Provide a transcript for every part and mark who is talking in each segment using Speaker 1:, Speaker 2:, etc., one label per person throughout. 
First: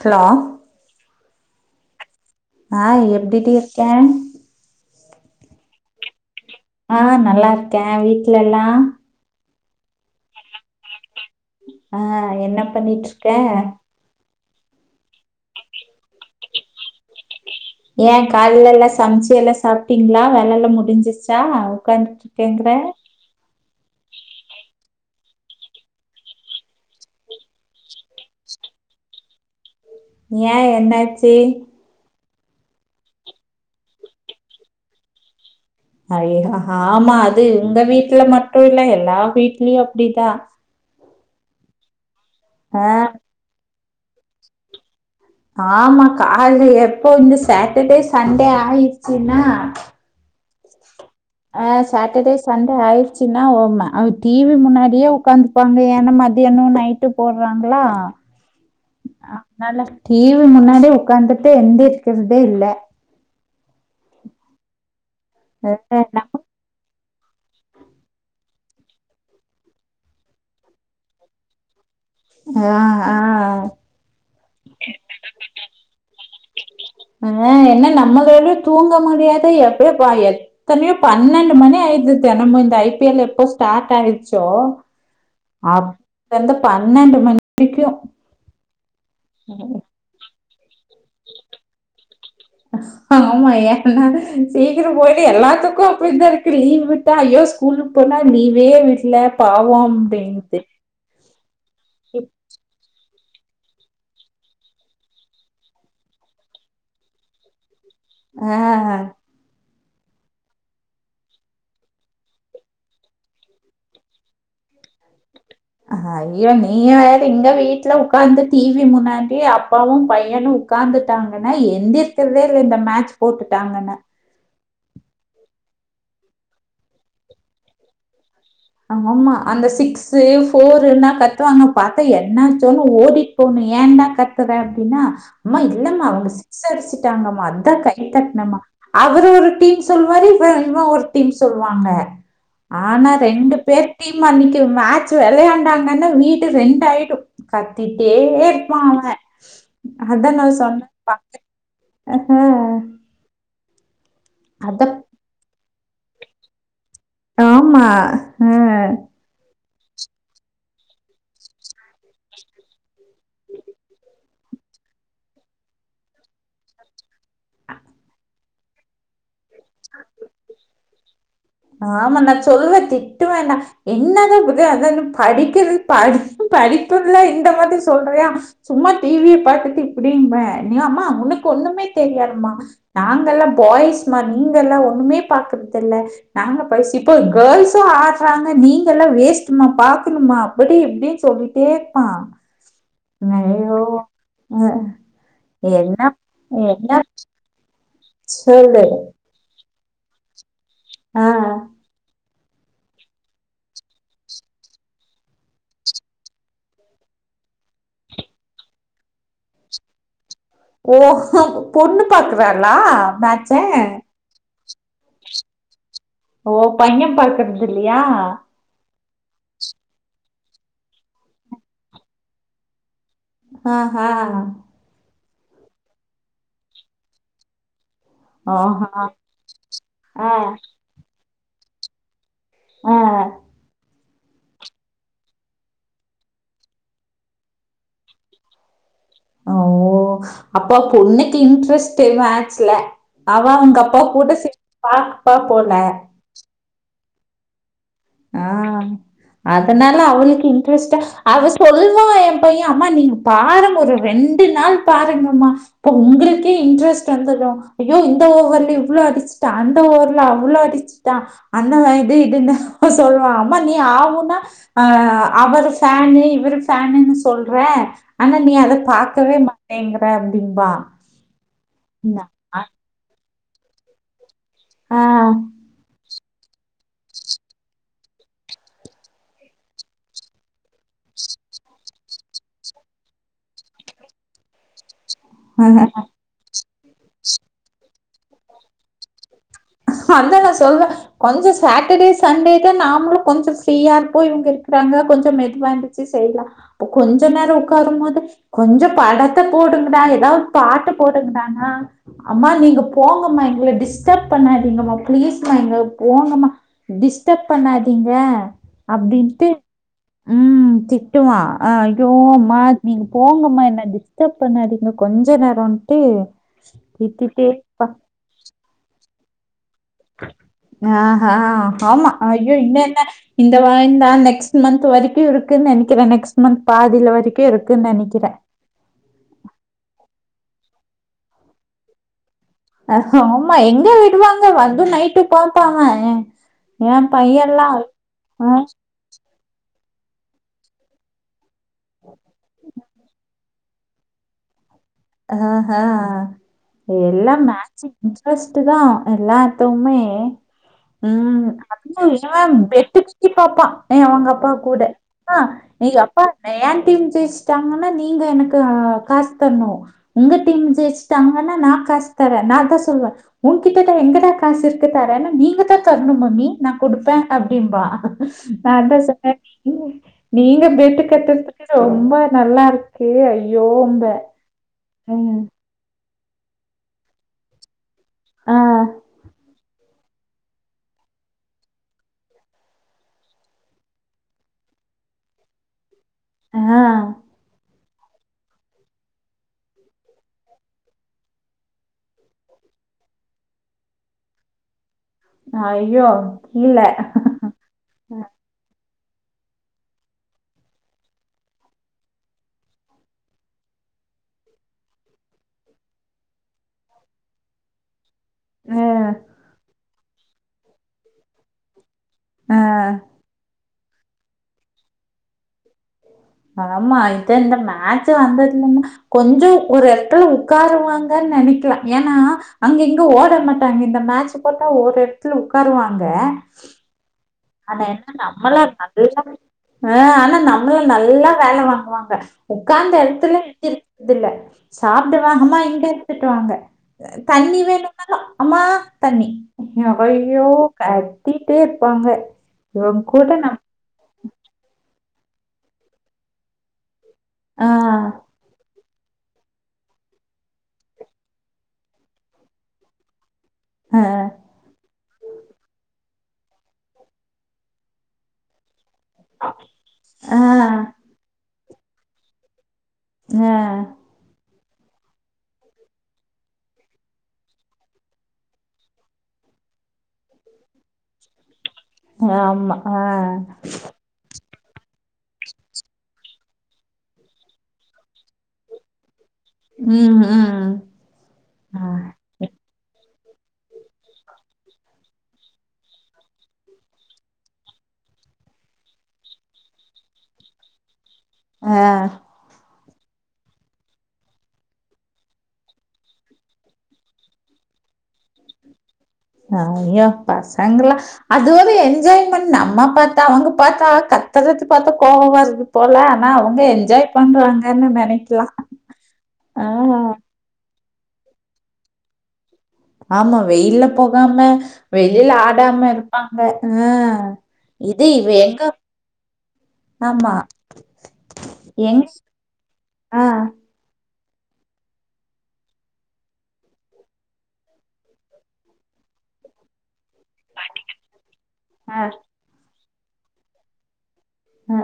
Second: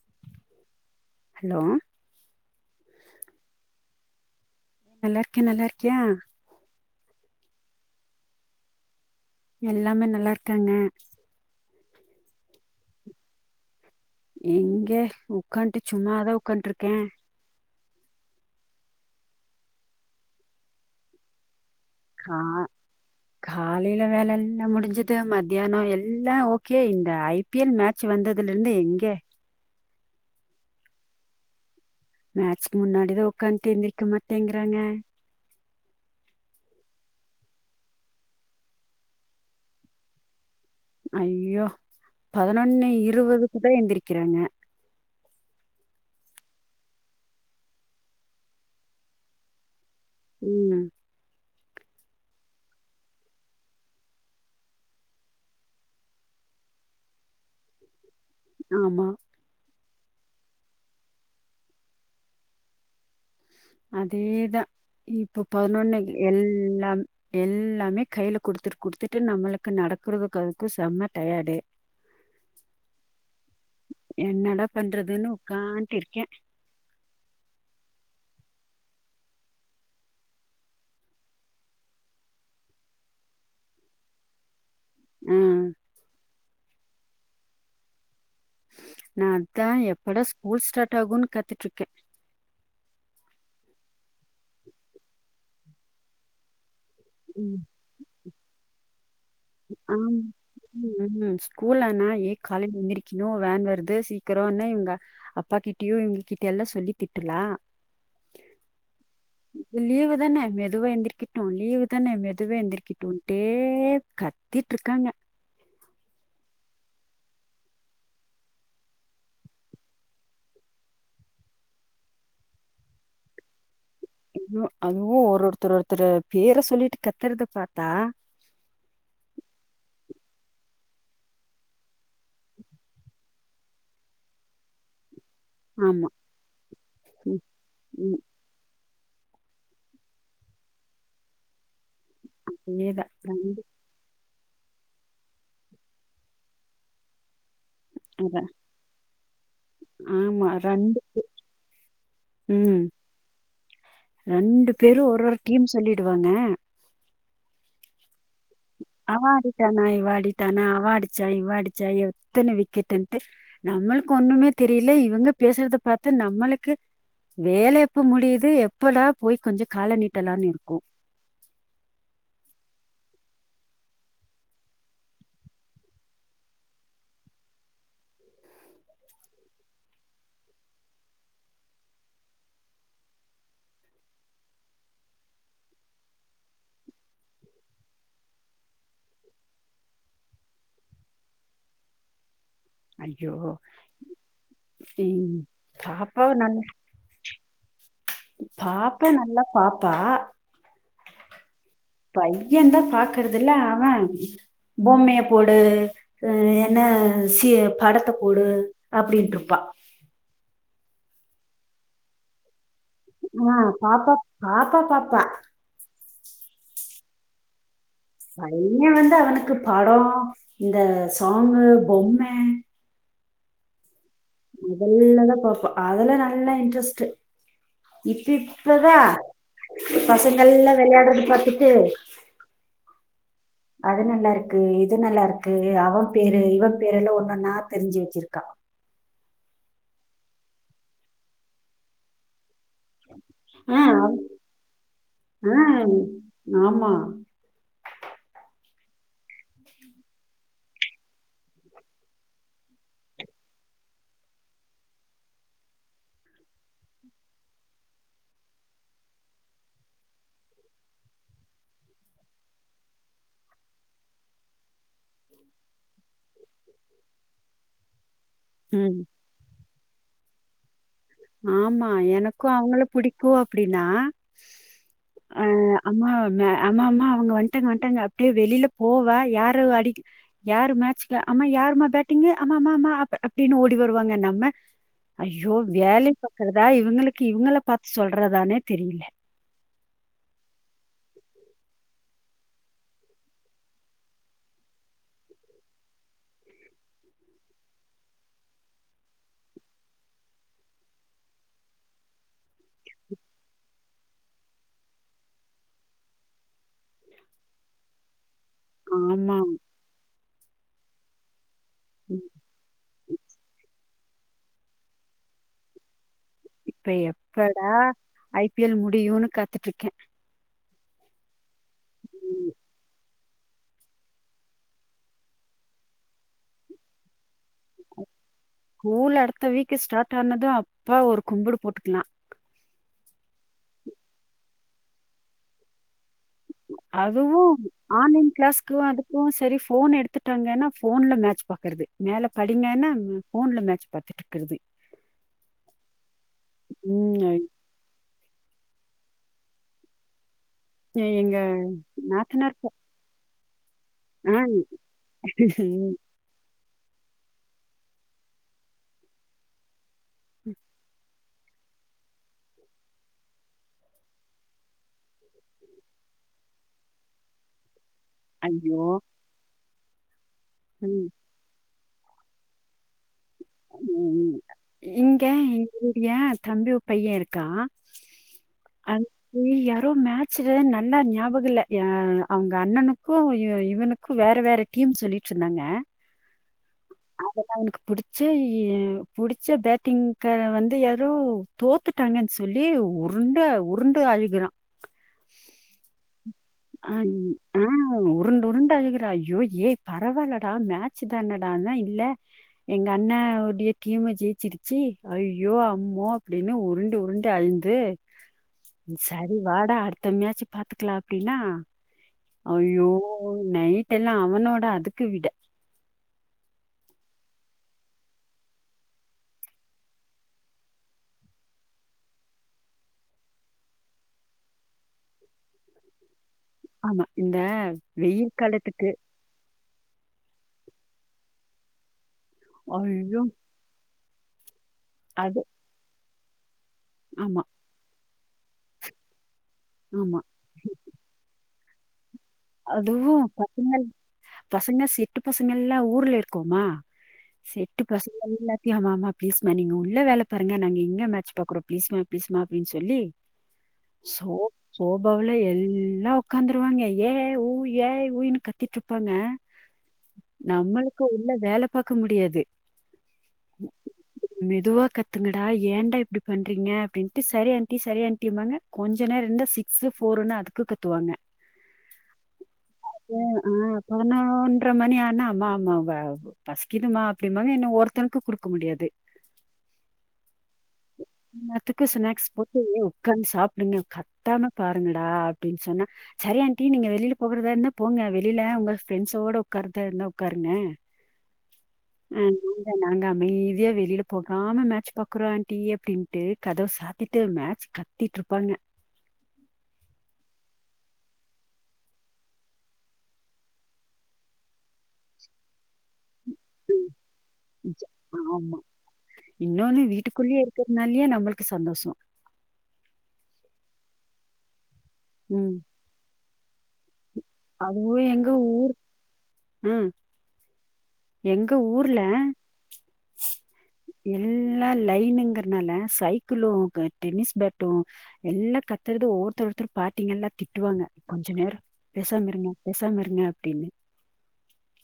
Speaker 1: Hello
Speaker 2: hello
Speaker 1: ஆஹ் எப்டி டி இருக்க
Speaker 2: நல்லா இருக்கே நல்லா இருக்கியா
Speaker 1: ஆஹ் நல்லா இருக்கே வீட்லெல்லா
Speaker 2: எல்லாமே நல்லா இருக்காங்க
Speaker 1: ஆஹ் என்ன பண்ணிட்ருக்க
Speaker 2: எங்கெ உக்காந்ட்டு சும்மாதா ஒக்காந்ட்ருக்கே
Speaker 1: ஏ கால்லலா சம்ச்சு எல்லா சாப்ட்டீங்ளா வேலலா முடிஞ்சிற்ச்சா உக்காந்ட்டுருக்கேங்றே
Speaker 2: காலேல வேலேன்னா முடிஞ்சது மத்தியானோ எல்லா ஓகே இந்த ஐ பி எல் மேட்ச் வந்ததுலருந்து எங்க
Speaker 1: ஏன் என்னாச்சு
Speaker 2: மேட்ச்கு முன்னாடிதா உட்காந்துட்டு ஏந்திருக்க மாட்டேங்குறாங்க
Speaker 1: ஐயோ ஆமா அது உங்க வீட்ல மட்டு இல்ல எல்லா வீட்லயு அப்டிதா
Speaker 2: ஐயோ பதினொன்னு
Speaker 1: ஆ
Speaker 2: இருபதுக்கு தா எந்திரி வக்கிறாங்க
Speaker 1: ஆமா காலைல எப்போமே சேட்டர்டே சண்டே ஆயிடுச்சுன்னா
Speaker 2: உம்
Speaker 1: ஆஹ் சாட்டர்டே சண்டே ஆயிடுச்சுன்னா உ ம்ம அவுங் டிவி முன்னாடியே உட்காந்துப்பாங்க ஏன்னா மதியானோ நைட்டு போடுறாங்களா
Speaker 2: ஆமா
Speaker 1: ஆஹ் நல்ல டிவி முன்னாடி உட்கார்ந்துட்டு எந்திருக்கறதே இல்ல
Speaker 2: இப் இப்ப பதினொன்ன எல்லாம் எல்லாமே கையில குடுத்துட்டு குடுத்துட்டு நம்மளுக்கு நடக்குறதுக்கு அதுக்கும் செம்ம டயார்டு
Speaker 1: ஆஹ் ஆஹ்
Speaker 2: என்னடா பண்றதுன்னு உட்காண்ட்டு இருக்கே
Speaker 1: அஹ் என்ன நம்மளாலயு தூங்க முடியாத எப்பயு எத்தனையோ பன்னெண்டு மணி ஆயிடுது தெனமும் இந்த ஐ பி எல் எப்போ ஸ்டார்ட் ஆயிடுச்சோ
Speaker 2: ஆஹ்
Speaker 1: ந்த பன்னெண்டு மணிக்கும்
Speaker 2: நா அதா எப்படா ஸ்கூல் ஸ்டார்ட் டாகுன்னு கத்துட்டு இருக்கே
Speaker 1: ஆமா ஏன்னா சீக்கிரோ போயிட்டு எல்லாத்துக்கு அப்புடி தா இருக்கு லீவ்வு தா ஐயோ ஸ்கூலுக்கு போனால் லீவே விட்ல
Speaker 2: ஆமா உம் உம் ஸ்கூல்லனா ஏன் காலேஜ் [inaudible] க்கணும் வேன் வருது சீக்கிரேன்னா எங்க அப்பா கிட்டயு எங்ககிட்டயல்லா சொல்லி திட்டுலா
Speaker 1: ஆஹ் ஆஹ்
Speaker 2: லீவு தான மெதுவா எந்திரிக்கிட்டோ லீவு தான மெதுவா எந்திரிக்கிட்டோட்டே க த்திட்டு இருக்காங்க
Speaker 1: ஐயோ நீய வேற எங்க வீட்டுல உட்கார்ந்து டிவி முன்னாடி அப்பாவும் பையனு உட்காந்துட்டாங்கன்னா எந்த [unintelligible] இந்த மேட்ச் போட்டுட்டாங்கன்னா
Speaker 2: ம் அதுவு ஒரு ஒருத்தர் ஒருத்தரு பேர சொல்லிட்டு கத்துறத பாத்தா
Speaker 1: ஆமா அந்த சிக்ஸு ஃபோர்ல்லா கத்துவாங்க பாத்தா என்னாச்சோன்னு ஓடிட்டு போகணு ஏண்டா கத்துற அப்டின்னா அம்மா இல்லம்மா
Speaker 2: ஆமா
Speaker 1: அவுங்க சிக்ஸ் அடிச்சுட்டாங்கம்மா அதா கை
Speaker 2: ம்,
Speaker 1: தட்னம்மா அவரு ஒரு டீம் சொல்லுவாரு இவ இவ ஒரு டீம் சொல்லுவாங்க
Speaker 2: அதே தா கண்டிப்
Speaker 1: அ டீம்மு அன்னைக்கு மேட்ச் வெளையாண்டாங்கன்னா வீடு ரெண்ட்டாயிடு கத்திட்டே
Speaker 2: அதான்.
Speaker 1: இருப்பா அவ அதா நா
Speaker 2: ஆமா
Speaker 1: சொன்னே
Speaker 2: ரெண்டு
Speaker 1: [inaudible] ஆ ஹா
Speaker 2: ரெண்டு பேரும் ஒரு [unintelligible] சொல்லிடுவாங்க
Speaker 1: ஆமா அ.
Speaker 2: ஆமா இவாடிட்டானா அவாடிச்சா இவ்வாடிச்சாய் எத்தன விக்கெட்ட்டு நம்மளுக்கு ஒண்ணுமே தெரியல இவங்க பேசுறத பார்த்தா நம்மளுக்கு வேல எப்ப முடியுது எப்படா போய் கொஞ்சோ கால நீீட்டலாம்னு இருக்கூ
Speaker 1: ஆமா நான் சொல்லுவ திட்டுவேண்டா என்னதான் புத அத படிக்கிறது ப படிப்புதல்லாம் இந்த மாதிரி சொல்றியா சும்மா டிவியை பாார்த்தட்டு இப்படிமே நீ ஆமா உனக்கு ஒண்ணுமே தெரியாதுமா நாங்க எல்லாம் பாய்ஸ்மா நீங்க எல்லாம் ஒண்ணுமே பாக்குறதுல்ல நாங்க பைசு இப்போ கேர்ள்ஸும் ஆடுறாங்க நீங்க எல்லாம் வேஸ்ட்டுமா பாக்கணுமா அப்படி இப்படின்னு சொல்லிட்டே இருப்பான்
Speaker 2: ஐயோ
Speaker 1: அஹ்
Speaker 2: உம்
Speaker 1: என்ன
Speaker 2: பாப்பா வ நல்ல
Speaker 1: என்ன சொல்லு
Speaker 2: பாப்பே நல்லா பாப் பா
Speaker 1: ஆ
Speaker 2: பையன் தான் பாக்குறது இல்ல அவன் பொம்மைய போடு அஹ் என்ன சி படத்த போடு அப்படட்டு இருப்பா
Speaker 1: ஓ பொண்ணு பாக்குறாரு
Speaker 2: ஆ பாப்பா
Speaker 1: [unintelligible]
Speaker 2: பாப்பா பாப்பா
Speaker 1: பக்குற
Speaker 2: ப [unintelligible] அவனுக்கு படோ இந்த சாங்கு பொம்ம
Speaker 1: ஆஹ் ஆஹ்
Speaker 2: இ தெல்லதான் பார்ப்பா அதல்லாம் நல்லா இன்ட்ரெஸ்ட் இப்ப
Speaker 1: ஆஹா
Speaker 2: இப்பதான்
Speaker 1: ஆ
Speaker 2: பசங்கள் எல்லாம் விளையாடுது பார்த்து கித்து
Speaker 1: ஆ
Speaker 2: அது நல்லா இருக்கு இது நல்லா இருக்கு அவன் பேரு இவன் பேருெல்லாம் ஒண்ணுன்னா தெரிஞ்சு வச்சிருக்கான்
Speaker 1: ஓ அப்போ பொண்ணுக்கு இன்ட்ரெஸ்ட் ஏதும் ஆட் ல அவன்
Speaker 2: ஆ,
Speaker 1: உங்க அப்பா
Speaker 2: அவ-
Speaker 1: கூட ச பாப்பா
Speaker 2: ஆ,
Speaker 1: போல
Speaker 2: ஆமா
Speaker 1: ஆஹ் அதனால அவளுக்கு இன்ட்ரெஸ்டா அவ சொல்லுவான் என் பையன் அம்மா நீங்க பாரு ஒரு ரெண்டு நாள் பாருங்கம்மா இப்ப உங்களுக்கே இன்ட்ரெஸ்ட் வந்துரும் ஐயோ இந்த ஓவருல இவ்வளோ அடிச்சுட்டான் அந்த ஓவர்ல அவ்ளோ அடிச்சுட்டான் அந்த இது இதுன்னு சொல்லுவா ம்மா நீ ஆகனா அஹ் அவரு ஃபேனு இவரு ஃபேனுன்னு சொல்ற ஆனா நீ அத
Speaker 2: ம்
Speaker 1: பாார்கக்கவே மாட்ட தேங்கற அப்டிபா
Speaker 2: ஆமா எனக்கூ அவுங்கள புடிக்கூ போ அப்டின்னா அ ஆமா ஆமாமா அவங்க வந்துட்டாங்க வந்துட்டாங்க அப்டியே வெளியில போவா யாரு அடி யாரு மேட்ச ஆமா யாருமா பேட்டிங்கு ஆமா ஆமா ஆ அப்படின்னு ஓடி வருவாங்க நம்ம ஐயோ
Speaker 1: ஆ
Speaker 2: வியல் பாக்கறதா இவுங்குளுக்கு இவுங்கள பா சொல்றதானே தெரில
Speaker 1: அதா நா சொல்வே கொஞ்சோ சாட்டர்டே சண்டேதா நாமளு கொஞ்ச ஃப்ரீயா இர்ப்போ இவுங்க இர்க்கிறாங்க கொஞ்சோ மெதுவா எந்துச்சு செய்லா போ கொஞ்ச நேரோ உக்காரம் போது கொஞ்ச படத்த போடுங்டா ஏதாவு பாட்ட போடுங்கடானா ஆம்மா நீங்க போங்கம்மா எங்கள டிஸ்டர்ப பண்ணாதீங்கமா பிளீஸ்மா எங்கள போங்கமா டிஸ்டர்ப் பண்ணாதீங்க
Speaker 2: ஆமா
Speaker 1: அப்டின்ட்டு உம் தி டுவா ஆ அய்யோ
Speaker 2: உம்
Speaker 1: அம்மா நீங்க போங்கம்மா என்ன டி டப் பண்ணாதீங்க கொஞ்ச நேரம்ட்டு
Speaker 2: இப்ப
Speaker 1: திட்டிட்டே
Speaker 2: எப்படா
Speaker 1: இருப்பான்.
Speaker 2: ஐ பி எல் முடியுன்னு கா த்துட்டுருக்கே
Speaker 1: ஆ ஆ ஆமா அய்யோ இன்னு என்ன இந்த வாய்ந்தா நெக்ஸ்ட் மந்த்து வரிக்கு இருக்குன்னு நெனக்கிறே நெக்ஸ்ட் மந்த் பாதில வரைக்கு இருக்குன்னு நெனக்கிறே
Speaker 2: டானது அப்பா ஒரு கும்புடு போட்டுக்கிலா
Speaker 1: னுரு நைட்டு பாப்பாங்க ஏ
Speaker 2: அதுவு ஆன்லைன்
Speaker 1: அ
Speaker 2: கிளாஸ்க்லா [unintelligible] தெரி ஃபோன எடுத்துட்டாங்கனா ஃபோன்ல மேட்ச் பாக்கறது மேல படிங்கனா ஃபோன்ல மே சு பாத்துட்டுக்கிறது
Speaker 1: ஆ ஆ
Speaker 2: ம்.
Speaker 1: எல்லா
Speaker 2: ஐ-
Speaker 1: மேட்ச்சு இன்ட்ரஸ்ட்டுதா எல்லாத்துமே
Speaker 2: எ எங்க
Speaker 1: உம்
Speaker 2: நாத்தனார் பொ
Speaker 1: [inaudible] இப்பாப்பா ஏ உங்க
Speaker 2: ஆ
Speaker 1: அப்பா கூட ஆ
Speaker 2: ம்,
Speaker 1: நீங்க அப்பா ஏன் டீம் ஜெயிஸ்டாங்கனா நீங்க எனக்கு ஆ காஸ் தர்னோ உங்க டீம் ஜெயிஸ் தாங்கான நா காஸ் தரே நாதா சொல்லுவே உன்கிட்டட்ட எங்கடா காசு இர்க்கு தரேன்னு நீங்கதா தரணு மம்மி நா கொடுப்பே அப்டிம்பா நா
Speaker 2: ஐயோ!
Speaker 1: அதா [inaudible] [unintelligible] நீங்க பெட்டு
Speaker 2: ம்,
Speaker 1: கட்ட ரொம்ப நல்லாருக் பே அய்யோம்பே
Speaker 2: இங்கே எங்குரு ஏஸ் தம்பி ஒ பையருக்கா
Speaker 1: ஆ,
Speaker 2: அங் லியா ப்றோ மேட்ச்ல நல்லா நியாபக இல்ல ஏ அவுங்க அண்ணனுக்கு இவ் இவுனுக்கு வேற வேற டீம் சொல்லிட்ருந்தாங்க
Speaker 1: ஆ.
Speaker 2: அதெல்லா உனுக் புடிச் ச்ச புடிச்ச பேட்டிங் கார வந்து யாரோ தோத்துட்டாங்கன் சொல்லி உருண்ட உருண்டு அழுகிறா
Speaker 1: ஐய்யோ
Speaker 2: அன் ஆ உருண்டு உருண்டு அழுகு ஐய்யோ ஏய் பரவால்லடா மேச்சுதானடான்னா இல்ல எங்க அண்ணா உடைய கீமு ஜெயிச்சிருச்சி ஐய்யோ அம்மோ அப்டினு உருண்டு உருண்டு அழ்ந்து
Speaker 1: அ,
Speaker 2: சரி வாடா அடு தம்மியாச்சி பாத்துக்லா ப்டினா
Speaker 1: அ.
Speaker 2: அய்யோ நை டென்னா அவனோட அதுக்கு விட
Speaker 1: ஆமா இது இந்த மேச்சு வந்ததுலனா கொஞ்சோ ஒரு எடத்துல உக்காருவாங்கன் நெனைக்லா ஏனா அங்க இங்க ஓட மாட்டாங்க இந்த மேச்சு போட்டா ஒரு எடத்ல உக்காருவாங்க
Speaker 2: ஆமா இந்த
Speaker 1: ஆனா என்ன
Speaker 2: வெயில்
Speaker 1: நம்மளா [inaudible]
Speaker 2: காலத்துக்கு
Speaker 1: அ ஆனா ந ம்ல நல்லா வேல வாங்குவாங்க உக்காந்த
Speaker 2: ஐயோ
Speaker 1: எடத்துல எந்திரி இதுல சாப்டு
Speaker 2: அது
Speaker 1: வாங்கம்மா இங்க திட்டுவாங்க அ
Speaker 2: ஆமா
Speaker 1: தண்ணி வேணு நல்லா அம்மா தண்ணி
Speaker 2: ஆமா
Speaker 1: ஐயோ கத்தி டேர்ப்பாங்க
Speaker 2: அதுவு பசங்கள் பசங்க செ ட்டு பசங்கெல்லா ஊர்ல இருக்கோமா செட்டு
Speaker 1: ஆஹ்
Speaker 2: பசங்கெல்லாத்தியு அவ மா ப்ளீஸ்மா நீங்க உள்ள வேல பாருங்க நாங்க இங்க மேச் பாக்றோ ப்ளீஸ்மா ப்ளீஸ்மா அப்டின் சொல்லி
Speaker 1: ஆஹ்
Speaker 2: சோ சோபாவுல எல்லா க்காந்ருவாய்ங்க ஏ ஊய் ஏய் ஊய்னு கத்திட்ரு ப்பாங்க
Speaker 1: ஆஹ்
Speaker 2: நம்முளுக்கு உள்ள வேல பாக்க முடியாது
Speaker 1: அ
Speaker 2: துவா கத்துங்கடா ஏன்டா இப்டி பண்றீங்க அப்டின்ட்டு சரி ஏன்ட்டி சரி ஏன்ட்டிம்மாங்க கொஞ்ச நேர இருந்தா சிக்ஸு ஃபோருன்னு அதுக்கு கத்துவாங்க
Speaker 1: ஆமா ஆ
Speaker 2: அப்புற மணி ஆனா அம்மா அம்மா வ பசிக்குதுமா அப்டிமாங்க என்ன ஒருத்தனுக்கு கொடுக்க முடியாது
Speaker 1: ம், ம். ஆ.
Speaker 2: எல்லாத்துக்கு ஸ்நாக்ஸ் போட்டு உக்காந்து சாப்பிடுங்க கத்தாம பாருங்க டா அப்டின்னு சொன்னா சரி ஆண்ட்டி நீங்க வெளியில போகறதா இருந்தா போங்க வெளியில உங்க ஃப்ரெண்ட்ஸோட உக்காரதா இருந்தா உக்காருங்க
Speaker 1: ஆ
Speaker 2: நாங்க அமைதியா வெளியில போகாம மேட்ச் பாக்குறோ ஆன்ட்டி அப்படின்ட்டு கதவ சாத்திட்டு மேட்ச் கத்திட்ருப்பாங்க
Speaker 1: அ ஐயோ பசங்களலா அது ஒரு என்ஜாய்மெண்ட் நம்ம பாத்தா அவங்க பாத்தா கத்துறதுக் பாத்தா கோவம் வருது போல ஆனா அவங்க என்ஜாய் பண்றாங்கன்னு
Speaker 2: ஜ-
Speaker 1: நெனைக்கலா
Speaker 2: ஆமா
Speaker 1: ஆ
Speaker 2: னாலயே நம்மளுக்கு சந்தோஷம்
Speaker 1: ஆமா வெயில்ல போகாம வெயில்ல
Speaker 2: ம்
Speaker 1: ஆடாம இருப்பா ம்ப ம்
Speaker 2: அதுவும்
Speaker 1: இது இ
Speaker 2: ஊர்
Speaker 1: எங்க
Speaker 2: ம்
Speaker 1: ஆமா
Speaker 2: எங்க ஊர்ல
Speaker 1: எங்க ஆ
Speaker 2: எல்லா லைனுங்கிறனால சைக்கிளு டென்னிஸ் பேட்டும் எல்லா கத்துறது ஒருத்தர் ஒருத்தர் பாட்டிங்க எல்லாம் திட்டுவாங்க கொஞ்சம் நேரம்
Speaker 1: ஆ.
Speaker 2: பேசாம இருங்க பே சாம இருங்க அப்டின்னு
Speaker 1: ஆ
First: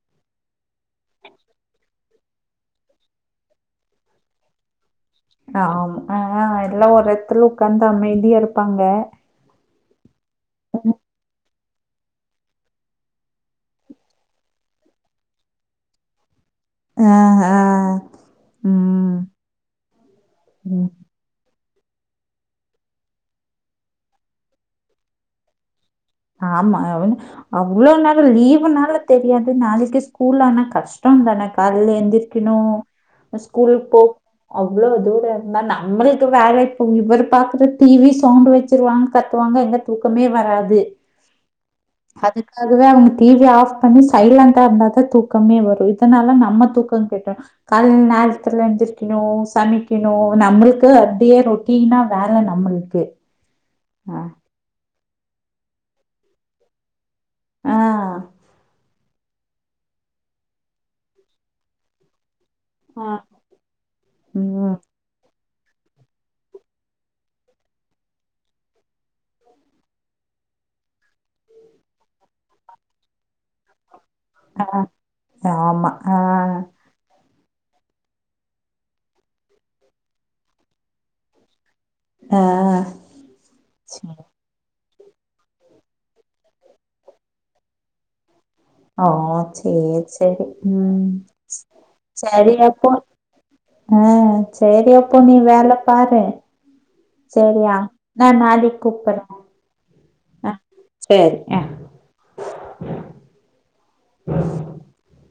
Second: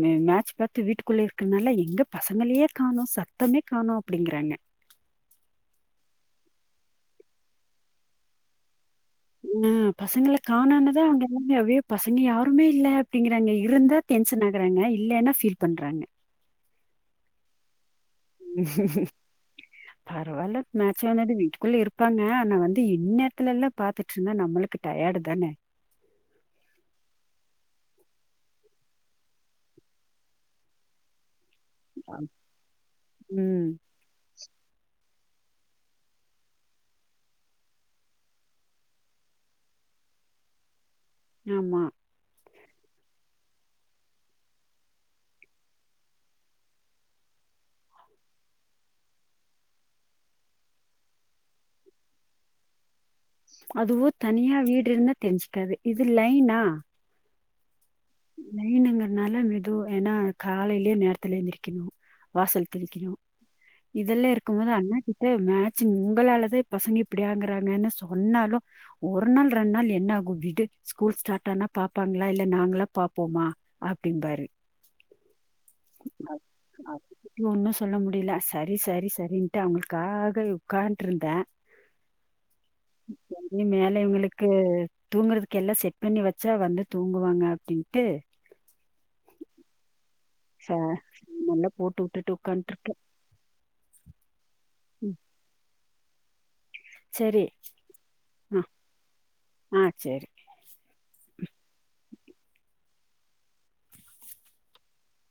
Speaker 2: மே மேட்ச் பா ட்டு வீட்டுக்குள்ளயே இருக்கனால எங்க பசங்களையே கானோ சத்தமே கானோ அப்படிங்கறாங்க
Speaker 1: ஆமா ஆ எல்லா ஒரு எடத்துலு உக்காந்து அமைதியா இருப்பாங்க
Speaker 2: ஆ பசங்கள கானோன்னது அங்க எல்லாமே அப்டியே பசங்க யாருமே இல்ல அப்டிங்கறாங்க இருந்தா டென்ஷன் ஆகுறாங்க இல்லன்னா ஃபீல் பண்றாங்க
Speaker 1: ஆ ஆ
Speaker 2: ம் பரவால்ல
Speaker 1: ம்.
Speaker 2: மேட்ச் ஆனது வீட் குள்ள இருப்பாங்க ஆனா வந்து இன்னேரத்துலல்லா பாத்துட்டு இருந்தா நம்மளுக்கு டயர்டு தானே
Speaker 1: ஆமா அவ அவ்வளோ நால லீவுனால தெரியாது நாளைக்கு ஸ்கூல்ல ஆனா கஷ்டம் தானே கால்ல எந்திரக்கணு
Speaker 2: ம்
Speaker 1: ஸ்கூலு போ அவ்வளோ தூர ஆனா நம்மளுக்கு வேல இப்போ இவரு பாக்குற டி வி சவுண்ட் வச்சிருவாங்க கத்துவாங்க எங்க தூக்கமே வராது
Speaker 2: ஆமா
Speaker 1: அதுவே அவங்க டி வி ஆஃப் பண்ணி சைலண்டா இருந்தாதா தூக்கமே வரும் இதனால நம்ம தூக்கம் கெட்ரு காலைல நேரத்துலே எந்திரிக்கணு சமைக்கணு நம்மளுக்கு அப்படியே ரொட்டீனா வேல நம்மளுக்கு
Speaker 2: அதுவு
Speaker 1: அ
Speaker 2: தனியா வீடு இருந்தா தெரிஞ்சுக்காது இது லைனா
Speaker 1: ஆ.
Speaker 2: அதனால மெது ஏன்னா காலையிலயே நேரத்துல எந்திரிக்கணும் வாசல்
Speaker 1: ஆ.
Speaker 2: தெளிக்கணும் இதெல்லா இருக்கும் போது
Speaker 1: ம்.
Speaker 2: அண்ணாகிட்ட மே உங்களாலதான் பசங்க இப்படி ஆகறாங்கறாங்கன்னு சொன்னாலும் ஒரு நாள் ரெண்டு நாள் என்ன ஆகும் விடு ஸ்கூல் ஸ்டார் ஆனா பார்ப்பாங்களா இல்ல நாங்கள பாப்போமா அப்படிம்பாரு
Speaker 1: ஆஹ் ஆமா ஆஹ
Speaker 2: ஒன்னும் சொல்ல முடியல சரி சரி சரின்ட்டு அவங்களுக்காக உட்கார்ன்ட்டு இருந்தேன்
Speaker 1: ஆ
Speaker 2: மேலே
Speaker 1: சரி
Speaker 2: இவங்களுக்கு தூங்குறதுக்கு எல்லாம் செட் பண்ணி வச்சா வந்து தூங்குவாங்க அப்படின்னு ட் டு
Speaker 1: ஒ சேரி சரி
Speaker 2: ச-
Speaker 1: உம்
Speaker 2: நல்லா போட்டு விட்டுட்டு
Speaker 1: சரி
Speaker 2: உட்காந்துட்டு
Speaker 1: அப்போ
Speaker 2: இருக்கேன்
Speaker 1: ஆஹ்ம் சரி அப்போ நீ வேலை பாரு
Speaker 2: சரி
Speaker 1: சரியா நான்
Speaker 2: ஆ
Speaker 1: நாளைக்கு கூப்பிறேன்
Speaker 2: ஆ சரி
Speaker 1: ஆஹ் சரி ஹ உம் [unintelligible]